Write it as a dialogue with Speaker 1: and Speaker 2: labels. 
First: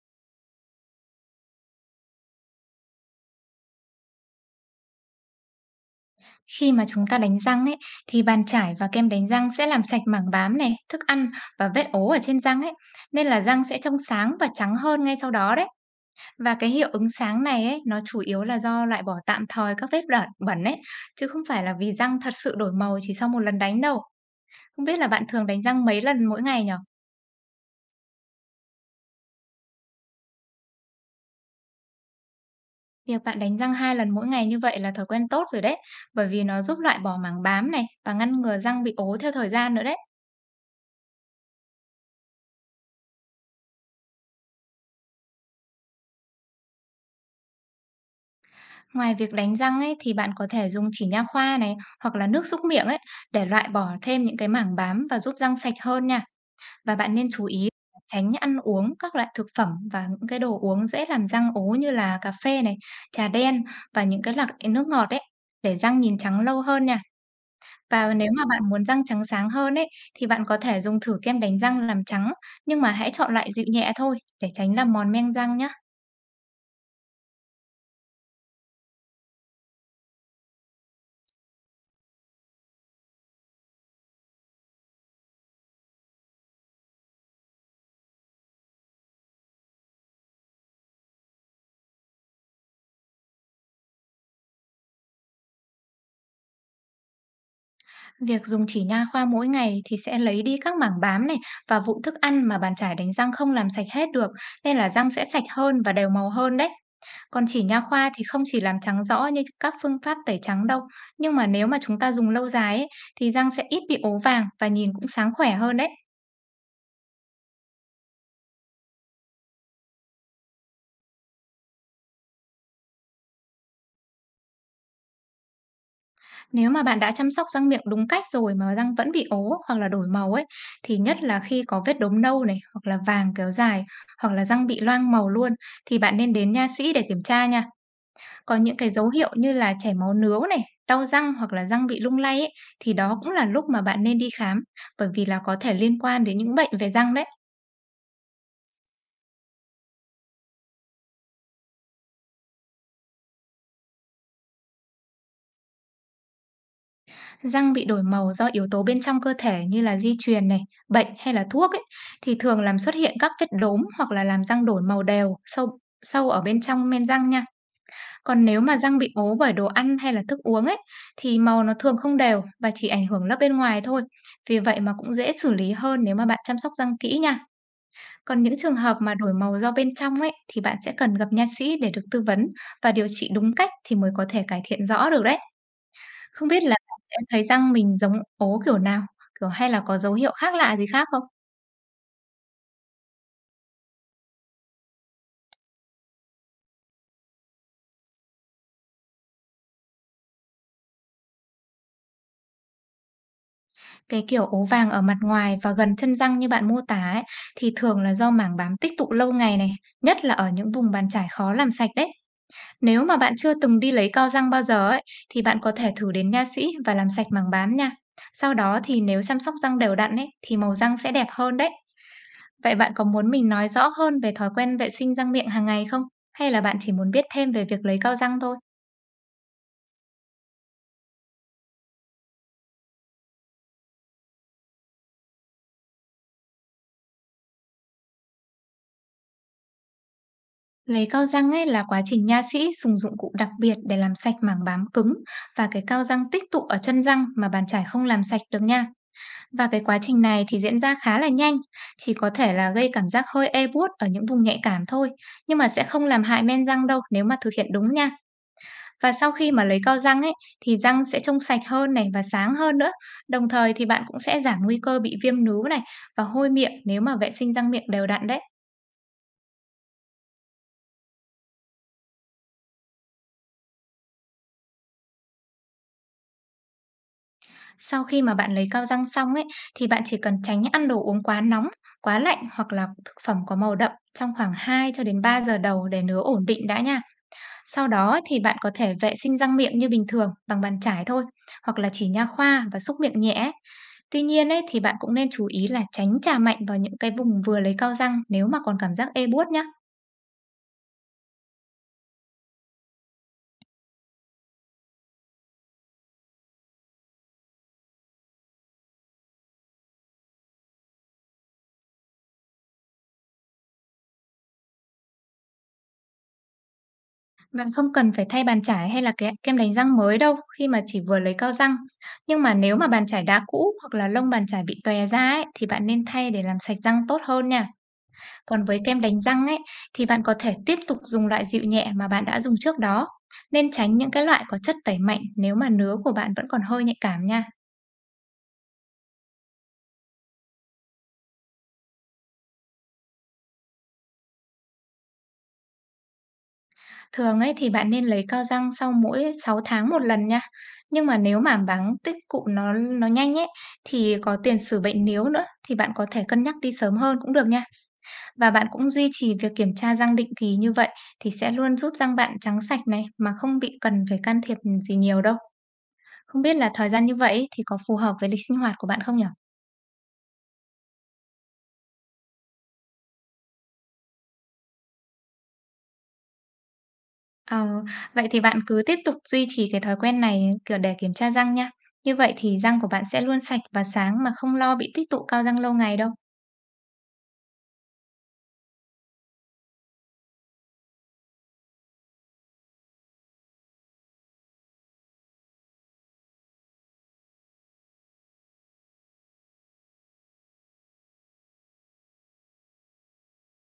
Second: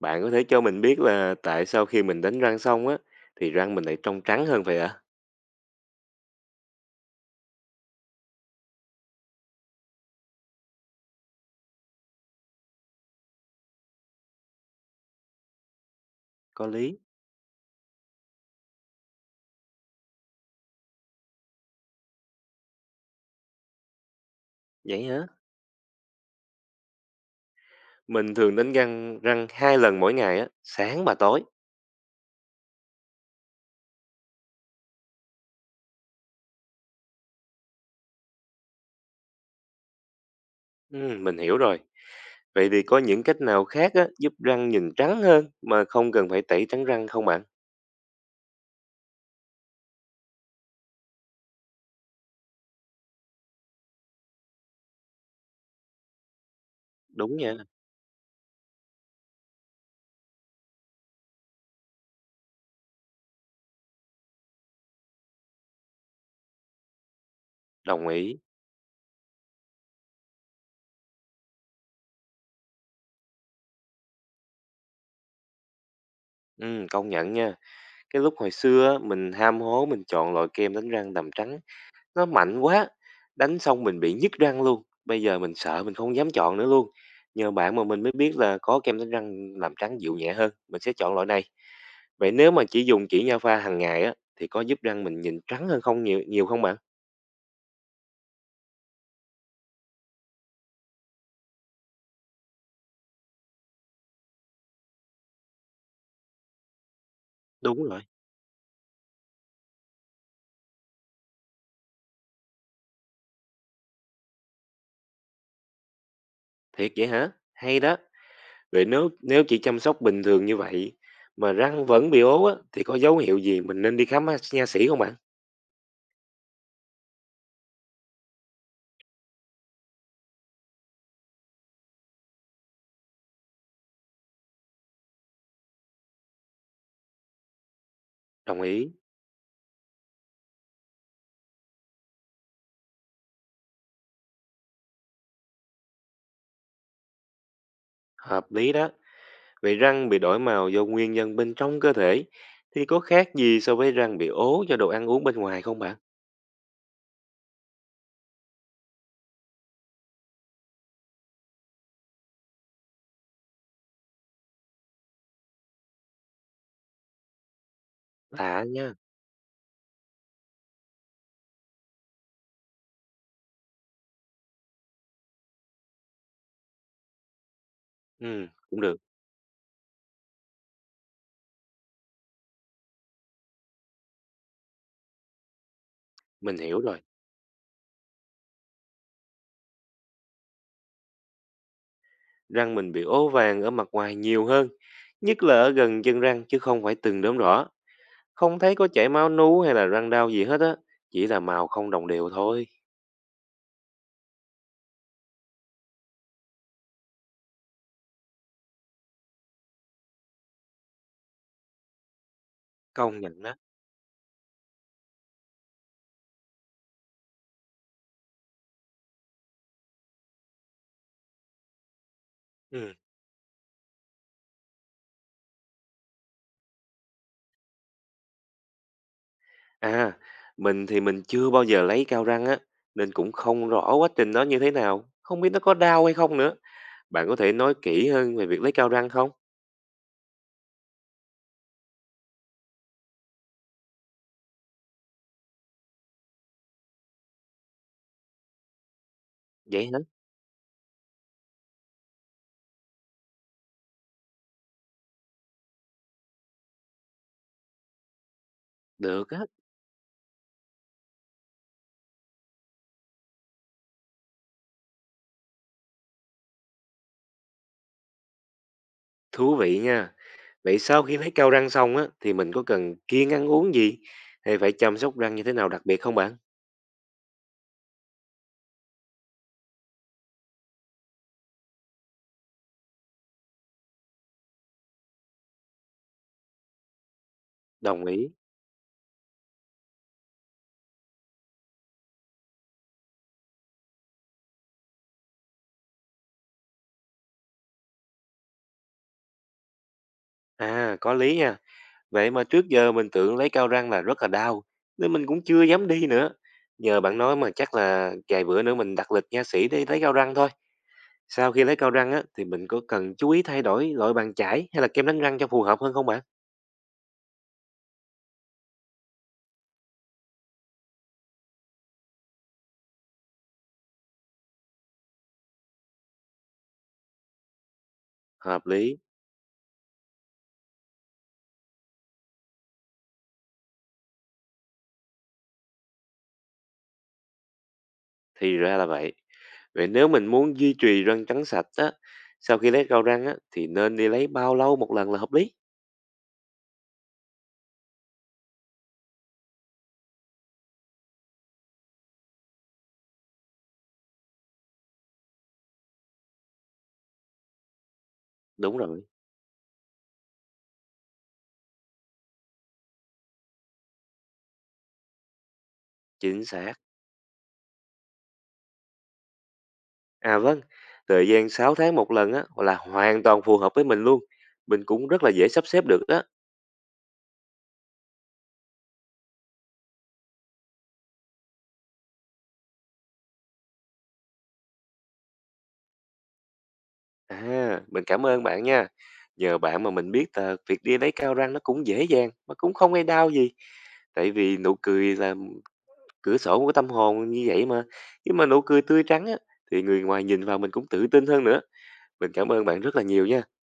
Speaker 1: Bạn có thể cho mình biết là tại sao khi mình đánh răng xong á thì răng mình lại trong trắng hơn vậy ạ?
Speaker 2: Khi mà chúng ta đánh răng ấy, thì bàn chải và kem đánh răng sẽ làm sạch mảng bám này, thức ăn và vết ố ở trên răng ấy, nên là răng sẽ trông sáng và trắng hơn ngay sau đó đấy. Và
Speaker 1: Có
Speaker 2: cái hiệu
Speaker 1: lý.
Speaker 2: ứng sáng này ấy, nó chủ yếu là do loại bỏ tạm thời các vết bẩn bẩn ấy, chứ không phải là vì răng thật sự đổi màu chỉ sau một lần đánh đâu. Không biết
Speaker 1: Vậy
Speaker 2: là
Speaker 1: hả?
Speaker 2: bạn thường đánh răng mấy lần mỗi ngày nhở?
Speaker 1: Mình thường đánh răng răng 2 lần mỗi ngày á, sáng và tối.
Speaker 2: Việc bạn đánh răng hai lần mỗi ngày như vậy là thói quen tốt rồi đấy, bởi vì nó giúp loại bỏ mảng bám này và ngăn ngừa răng bị ố theo thời gian nữa đấy.
Speaker 1: Ừ, mình hiểu rồi. Vậy thì có những cách nào khác á giúp răng nhìn trắng hơn mà không cần phải tẩy trắng răng không bạn?
Speaker 2: Ngoài việc đánh răng ấy thì bạn có thể dùng chỉ nha khoa này hoặc là nước súc miệng ấy để loại bỏ thêm những cái mảng bám và giúp răng sạch hơn nha. Và bạn nên
Speaker 1: Đúng
Speaker 2: chú
Speaker 1: nha,
Speaker 2: ý tránh ăn uống các loại thực phẩm và những cái đồ uống dễ làm răng ố như là cà phê này, trà đen và những cái loại nước ngọt ấy để răng nhìn trắng lâu hơn nha.
Speaker 1: đồng
Speaker 2: Và nếu
Speaker 1: ý.
Speaker 2: mà bạn muốn răng trắng sáng hơn ấy thì bạn có thể dùng thử kem đánh răng làm trắng, nhưng mà hãy chọn loại dịu nhẹ thôi để tránh làm mòn men răng nhé.
Speaker 1: Ừ, công nhận nha. Cái lúc hồi xưa á, mình ham hố mình chọn loại kem đánh răng tầm trắng. Nó mạnh quá, đánh xong mình bị nhức răng luôn, bây giờ mình sợ mình không dám chọn nữa luôn. Nhờ bạn mà mình mới biết là có kem đánh răng làm trắng dịu nhẹ hơn, mình sẽ chọn loại này. Vậy nếu mà chỉ dùng chỉ nha pha hàng ngày á thì có giúp răng mình nhìn trắng hơn không nhiều nhiều không bạn?
Speaker 2: Việc dùng chỉ nha khoa mỗi ngày thì sẽ lấy đi các mảng bám này và vụn thức ăn mà bàn chải đánh răng không làm sạch hết được, nên là răng sẽ sạch hơn và đều màu hơn đấy. Còn chỉ nha
Speaker 1: Đúng rồi,
Speaker 2: khoa thì không chỉ làm trắng rõ như các phương pháp tẩy trắng đâu, nhưng mà nếu mà chúng ta dùng lâu dài ấy, thì răng sẽ ít bị ố vàng và nhìn cũng sáng khỏe hơn đấy.
Speaker 1: thiệt vậy hả? Hay đó. Vậy nếu nếu chỉ chăm sóc bình thường như vậy mà răng vẫn bị ố á thì có dấu hiệu gì mình nên đi khám nha sĩ không bạn?
Speaker 2: Nếu mà bạn đã chăm sóc răng miệng đúng cách rồi mà răng vẫn bị ố hoặc là đổi màu ấy, thì nhất là khi có vết đốm nâu này hoặc là vàng kéo dài, hoặc là răng bị loang màu luôn, thì bạn nên đến nha sĩ để kiểm tra nha. Có
Speaker 1: Đồng
Speaker 2: những cái
Speaker 1: ý,
Speaker 2: dấu hiệu như là chảy máu nướu này, đau răng hoặc là răng bị lung lay ấy, thì đó cũng là lúc mà bạn nên đi khám, bởi vì là có thể liên quan đến những bệnh về răng đấy.
Speaker 1: hợp lý đó. Vậy răng bị đổi màu do nguyên nhân bên trong cơ thể thì có khác gì so với răng bị ố do đồ ăn uống bên ngoài không bạn?
Speaker 2: Răng bị đổi màu do yếu tố bên trong cơ thể như là di truyền này, bệnh hay là thuốc ấy, thì thường làm xuất hiện các vết đốm hoặc là làm răng đổi màu đều, sâu sâu ở bên trong men răng nha. Còn nếu
Speaker 1: Lạ
Speaker 2: mà
Speaker 1: nha.
Speaker 2: răng bị ố bởi đồ ăn hay là thức uống ấy, thì màu nó thường không đều và chỉ ảnh hưởng lớp bên ngoài thôi. Vì vậy mà cũng dễ xử lý hơn nếu mà bạn chăm sóc răng kỹ nha. Còn
Speaker 1: Ừ,
Speaker 2: những trường
Speaker 1: cũng
Speaker 2: hợp
Speaker 1: được.
Speaker 2: mà đổi màu do bên trong ấy, thì bạn sẽ cần gặp nha sĩ để được tư vấn và điều trị đúng cách thì mới có thể cải thiện rõ được đấy. Không
Speaker 1: Mình
Speaker 2: biết là
Speaker 1: hiểu
Speaker 2: bạn
Speaker 1: rồi.
Speaker 2: sẽ thấy răng mình giống ố kiểu nào, kiểu hay là có dấu hiệu khác lạ gì khác không?
Speaker 1: Răng mình bị ố vàng ở mặt ngoài nhiều hơn, nhất là ở gần chân răng chứ không phải từng đốm đỏ. Không thấy có chảy máu nú hay là răng đau gì hết á, chỉ là màu không đồng đều thôi.
Speaker 2: Cái kiểu ố vàng ở mặt ngoài và gần chân răng như bạn mô tả ấy, thì thường là do mảng bám tích tụ lâu ngày này, nhất là ở những vùng bàn chải khó làm sạch đấy. Nếu mà
Speaker 1: Công
Speaker 2: bạn
Speaker 1: nhận
Speaker 2: chưa
Speaker 1: đó.
Speaker 2: từng đi lấy cao răng bao giờ ấy, thì bạn có thể thử đến nha sĩ và làm sạch mảng bám nha. Sau đó thì nếu chăm sóc răng đều đặn ấy, thì màu răng sẽ đẹp hơn đấy. Vậy bạn
Speaker 1: Ừ.
Speaker 2: có muốn mình nói rõ hơn về thói quen vệ sinh răng miệng hàng ngày không? Hay là bạn chỉ muốn biết thêm về việc lấy cao răng thôi?
Speaker 1: À, mình thì mình chưa bao giờ lấy cao răng á, nên cũng không rõ quá trình nó như thế nào, không biết nó có đau hay không nữa. Bạn có thể nói kỹ hơn về việc lấy cao răng không?
Speaker 2: Lấy cao răng ấy là quá trình nha sĩ dùng dụng cụ đặc biệt để làm sạch mảng bám cứng và cái cao răng tích tụ ở chân răng mà bàn chải không làm sạch được nha. Và cái
Speaker 1: Vậy
Speaker 2: quá
Speaker 1: hả?
Speaker 2: trình này thì diễn ra khá là nhanh, chỉ có thể là gây cảm giác hơi ê buốt ở những vùng nhạy cảm thôi, nhưng mà sẽ không làm hại men răng đâu nếu mà thực hiện đúng nha. Và
Speaker 1: Được
Speaker 2: sau
Speaker 1: á,
Speaker 2: khi mà lấy cao răng ấy, thì răng sẽ trông sạch hơn này và sáng hơn nữa. Đồng thời thì bạn cũng sẽ giảm nguy cơ bị viêm núm này và hôi miệng nếu mà vệ sinh răng miệng đều đặn đấy.
Speaker 1: thú vị nha. Vậy sau khi lấy cao răng xong á, thì mình có cần kiêng ăn uống gì? Hay phải chăm sóc răng như thế nào đặc biệt không bạn?
Speaker 2: Sau khi mà bạn lấy cao răng xong ấy, thì bạn chỉ cần tránh ăn đồ uống quá nóng, quá lạnh hoặc là thực phẩm có màu đậm trong khoảng 2 cho đến 3 giờ đầu để nứa ổn định đã nha. Sau
Speaker 1: Đồng
Speaker 2: đó ấy
Speaker 1: ý.
Speaker 2: thì bạn có thể vệ sinh răng miệng như bình thường bằng bàn chải thôi, hoặc là chỉ nha khoa và xúc miệng nhẹ ấy. Tuy nhiên ấy thì bạn cũng nên chú ý là tránh chà mạnh vào những cái vùng vừa lấy cao răng nếu mà còn cảm giác ê buốt nhá.
Speaker 1: À, có lý nha. Vậy mà trước giờ mình tưởng lấy cao răng là rất là đau, nên mình cũng chưa dám đi nữa. Nhờ bạn nói mà chắc là vài bữa nữa mình đặt lịch nha sĩ đi lấy cao răng thôi. Sau khi lấy cao răng á, thì mình có cần chú ý thay đổi loại bàn chải hay là kem đánh răng cho phù hợp hơn không bạn?
Speaker 2: Bạn không cần phải thay bàn chải hay là cái kem đánh răng mới đâu khi mà chỉ vừa lấy cao răng. Nhưng mà nếu mà bàn chải đã cũ hoặc là lông bàn chải bị tòe ra ấy, thì bạn nên thay để làm sạch răng tốt hơn nha. Còn
Speaker 1: Hợp
Speaker 2: với
Speaker 1: lý.
Speaker 2: kem đánh răng ấy, thì bạn có thể tiếp tục dùng loại dịu nhẹ mà bạn đã dùng trước đó. Nên tránh những cái loại có chất tẩy mạnh nếu mà nứa của bạn vẫn còn hơi nhạy cảm nha.
Speaker 1: Thì ra là vậy. Vậy nếu mình muốn duy trì răng trắng sạch á, sau khi lấy rau răng á, thì nên đi lấy bao lâu một lần là hợp lý?
Speaker 2: Thường ấy thì bạn nên lấy cao răng sau mỗi 6 tháng một lần nha. Nhưng mà nếu mà báng tích tụ nó nhanh ấy, thì có tiền sử bệnh níu nữa thì bạn có thể cân nhắc đi sớm hơn cũng được nha. Và bạn
Speaker 1: Đúng
Speaker 2: cũng
Speaker 1: rồi,
Speaker 2: duy trì việc kiểm tra răng định kỳ như vậy, thì sẽ luôn giúp răng bạn trắng sạch này mà không bị cần phải can thiệp gì nhiều đâu. Không
Speaker 1: chính
Speaker 2: biết là
Speaker 1: xác.
Speaker 2: thời gian như vậy ấy thì có phù hợp với lịch sinh hoạt của bạn không nhỉ?
Speaker 1: À vâng, thời gian 6 tháng một lần á là hoàn toàn phù hợp với mình luôn. Mình cũng rất là dễ sắp xếp được đó.
Speaker 2: Ờ, vậy thì bạn cứ tiếp tục duy trì cái thói quen này, kiểu, để kiểm tra răng nha. Như vậy thì răng của bạn sẽ luôn sạch và sáng mà không lo bị tích tụ cao răng lâu ngày đâu.
Speaker 1: À, mình cảm ơn bạn nha. Nhờ bạn mà mình biết là việc đi lấy cao răng nó cũng dễ dàng mà cũng không gây đau gì. Tại vì nụ cười là cửa sổ của tâm hồn như vậy mà. Khi mà nụ cười tươi trắng á, thì người ngoài nhìn vào mình cũng tự tin hơn nữa. Mình cảm ơn bạn rất là nhiều nha.